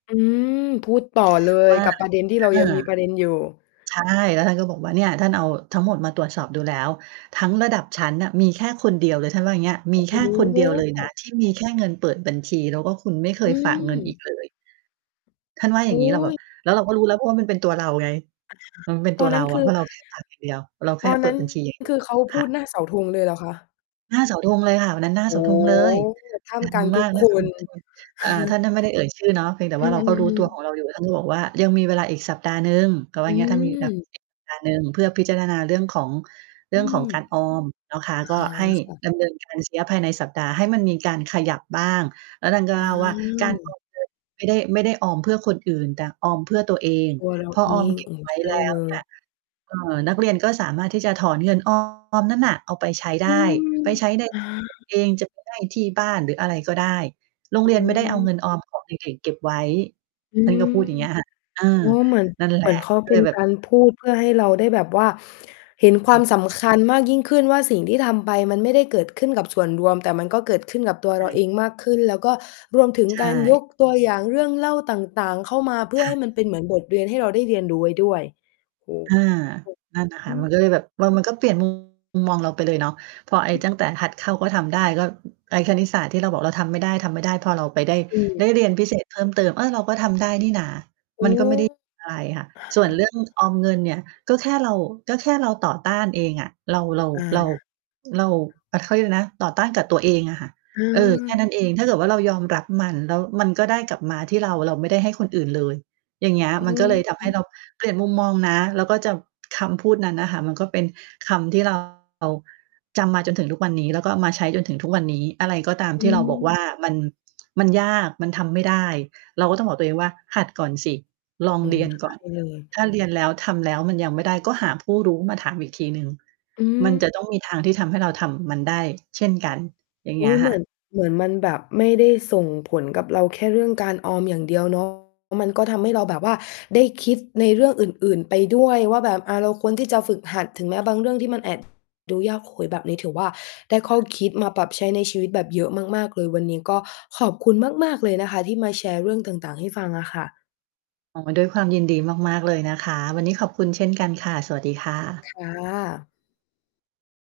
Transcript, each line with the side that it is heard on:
left: อืม พูดต่อเลย
right: ว่า
left: กับประเด็นที่
right: ค
left: เร
right: ่
left: า
right: ะ
left: ยังมีประเด็นอยู่
right: ใช่ แล้วท่านก็บอกว่า "เนี่ย ท่านเอาทั้งหมดมาตรวจสอบดูแล้ว ทั้งระดับชั้นน่ะมีแค่คนเดียวเลย" ท่านว่าอย่างนี้
left: โ
right: "ม
left: อ
right: ี
left: ้
right: แค่คน
left: โ
right: เดียวเลยนะ
left: ฮ
right: ที่มีแค่เงินเปิดบัญชี แล้วก็คุณไม่เค
left: อื
right: ยฝากเงินอีก
left: ม
right: เลย" ท่านว่าอย่
left: อ
right: า
left: ุ
right: งงี
left: ๊
right: ้ เราแบบ
left: ย
right: แล้วเราก็รู้แล้วว่า มันเป็นตัวเราไง
left: อะไรค
right: มัน
left: ะ?
right: เป็น
left: ต
right: ตั
left: อ
right: ว
left: น
right: เ
left: น
right: ร
left: ั้
right: า
left: น ค
right: อ
left: ื
right: ะ
left: อ
right: เพราะเรา แค่ฝากอย่างเดียว เราแค
left: ต
right: ่
left: อน
right: เปิ
left: นั้
right: ด
left: น
right: บัญชี อย่างเดี
left: ค
right: ย
left: ื
right: ว
left: อเขา
right: ค
left: พ
right: ่
left: ู
right: ะ
left: ดหน้าเสาธงเลยเหรอคะ?
right: หน้าเสาธงเลยค่ะ วันนั้นหน้า
left: โอ
right: เสา
left: ้
right: ธ
left: โ
right: งเลย
left: ฮ! ท่า
right: ด
left: ม
right: ั
left: ก
right: ง
left: ลาง
right: ม
left: ท
right: า
left: ุก
right: ก ท่
left: ค
right: ามกลางฝ
left: น
right: ูงชน อา ท่าน ท่านไม่ได้เอ่ยชื่อเนาะ เพียงแต่
left: อื
right: ว่าเราก็รู้ตั
left: อ
right: ว
left: ๆ ๆ
right: ของเราอยู่ ท่านก็บอกว่า "ยังมีเวลาอีกสัปดาห์หนึ่ง" เขาว่
left: อ
right: า เงี้ย ถ้ามีแบบ
left: ืม
right: สัปดาห์หนึ่ง เพื่อพิจารณา เรื่องของ เร
left: อ
right: ื่
left: ื
right: องของ
left: ม
right: การออมนะคะ
left: อา
right: ก็ให้
left: ค่ะ
right: ดำเนิน การ ชัยยะภายในสัปดาห์ ให้มันมีการขยับบ้าง แล้วท่านก็
left: อ
right: เล่าว่า "การ อ
left: า
right: อมเงิน ไม่ได้ ไม่ได้ออมเพื่อคนอื่น แต่ออมเพื่อตัวเอง
left: ตัวเรา
right: พอ
left: เอ
right: ออม
left: ง
right: เก็
left: เอ
right: บ
left: อ
right: ไว้
left: ใช่
right: แล้
left: เล
right: วเนี่
left: ย
right: ย เอ่อ นักเรียนก็สามารถที่จะถอนเงิน ออม นั้นน่ะ เอาไปใช้ไ
left: อื
right: ด้
left: ม
right: ไปใช้ใน
left: อ
right: กด
left: า
right: เองจาก ที่ไร่ ที่บ้าน หรืออะไรก็ได้ โรง
left: อ
right: เรียน
left: ื
right: ไม่ได้เอาเง
left: ม
right: ินออมของเด็ก ๆ เก็บไว้"
left: อื
right: ท่านก็พู
left: ม
right: ดอย่างเงี้ยค่ะ เอ
left: โ
right: อ
left: อ้ เหมือน
right: นั่นแห
left: เห
right: ล
left: มื
right: ะ
left: อนเขา
right: ก็
left: เป
right: เ
left: ็
right: ล
left: น
right: ยแบ
left: ก
right: บ
left: ารพูดเพื่อให้เราได้แบบว่า เห็นคว
right: ค
left: า
right: ่ะ
left: มสำคัญมากยิ่งขึ้นว่า สิ่งที่ทำไปมันไม่ได้เกิดขึ้นกับส่วนรวม แต่มันก็เกิดขึ้นกับตัว
right: ใช
left: เราเ
right: ่
left: องมากขึ้น แล้วก็รวมถึง
right: ใช
left: การย
right: ่
left: กตัวอย่างเรื่องเล่าต่าง ๆ เข้ามาเพื่
right: ค
left: อ
right: ่
left: ให
right: ะ
left: ้มันเป็นเหมือนบทเรียนให้เราได้เรียนรู้ไว้ด้วย โอ้
right: อา นั่นน่ะค
left: อ
right: ่ะ
left: ื
right: มัน
left: ม
right: ก็เลยแบบ เออ มันก็เปลี่ยน มุม มองเราไปเลยเนาะ เพราะไอ้ตั้งแต่หัดเข้า ก็ทำได้ ก็ไอ้คณิตศาสตร์ที่เราบอกเราทำไม่ได้ ๆ พอเราไป ได้
left: อื
right: ไ
left: ม
right: ด้เรียนพิเศษเพิ่มเติม เออ เราก็ทำได้นี่นะ
left: โอ
right: ม
left: ้
right: ันก็ไม่ได้
left: อ
right: อะไรค่ะ ส่วนเรื่อง
left: ะฮะ เออ
right: ออมเงินเนี่ย ก็แค่เรา ก็แค่เราต่อต้านเองอ่ะ เรา เรา
left: อ
right: เรา
left: า
right: เรา อะ เขาเรียกอะไรนะ ต่อต้านกับตัวเองอะค่ะ เออ แค่นั้
left: อา
right: นเอง ถ้าเกิดว่า เรายอมรับมัน แล้วมันก็ได้กลับมาที่เรา เราไม่ได้ให้คนอื่นเลย อย่างเงี้ย
left: อื้อ
right: มันก็เลยท
left: ฮ
right: ำให
left: ื
right: ้
left: อ
right: เราเปลี่ยนมุมมองนะ แล้วก็จะ คำพูดนั้นน่ะค่ะ มันก็เป็นคำที่ เรา จำมาจนถึงทุกวันนี้ แล้วก็เอามาใช้จนถึงทุกวันนี้ อะไรก็ตาม
left: อ
right: ที่เราบอกว
left: ืม
right: ่า มัน มันยาก มันทำไม่ได้ เราก็ต้องบอกตัวเองว่า หัดก่อนสิ ลอง
left: เอ
right: เร
left: อ
right: ียน
left: ใช
right: ก่อน
left: ่ เลย
right: ถ้าเรียนแล้ว ทำแล้ว มันยังไม่ได้ ก็หาผู้รู้มาถามอีกทีหนึ่ง
left: อื
right: มัน
left: ม
right: จะต้องมีทางที่ทำให้เราทำมันได้เช่นกัน อย่างเ
left: อ
right: ง
left: ุ
right: ี้
left: ๊
right: ย
left: ย! เห
right: ค
left: ม
right: ่
left: ือน
right: ะ
left: เหมือนมันแบบไม่ได้ส่งผลกับเรา แค่เรื่องการออมอย่างเดียว เนาะ มันก็ทำให้เราแบบว่าได้คิดในเรื่องอื่น ๆ ไปด้วยว่า แบบเราควรที่จะฝึกหัด ถึงแม้บางเรื่องที่มันแอบ ดูยาก โอ้ แบบนี้ถือว่า ได้ข้อคิดมาปรับใช้ในชีวิตแบบเยอะมาก ๆ เลย วันนี้ก็ขอบคุณมาก ๆ เลยนะคะ ที่มาแชร์เรื่องต่าง ๆ ให้ฟังอะค่ะ
right: อ๋อ ด้วยความยินดีมาก ๆ เลยนะคะ วันนี้ขอบคุณเช่นกันค่ะ สวัสดีค่
left: ค
right: ะ
left: ่ะ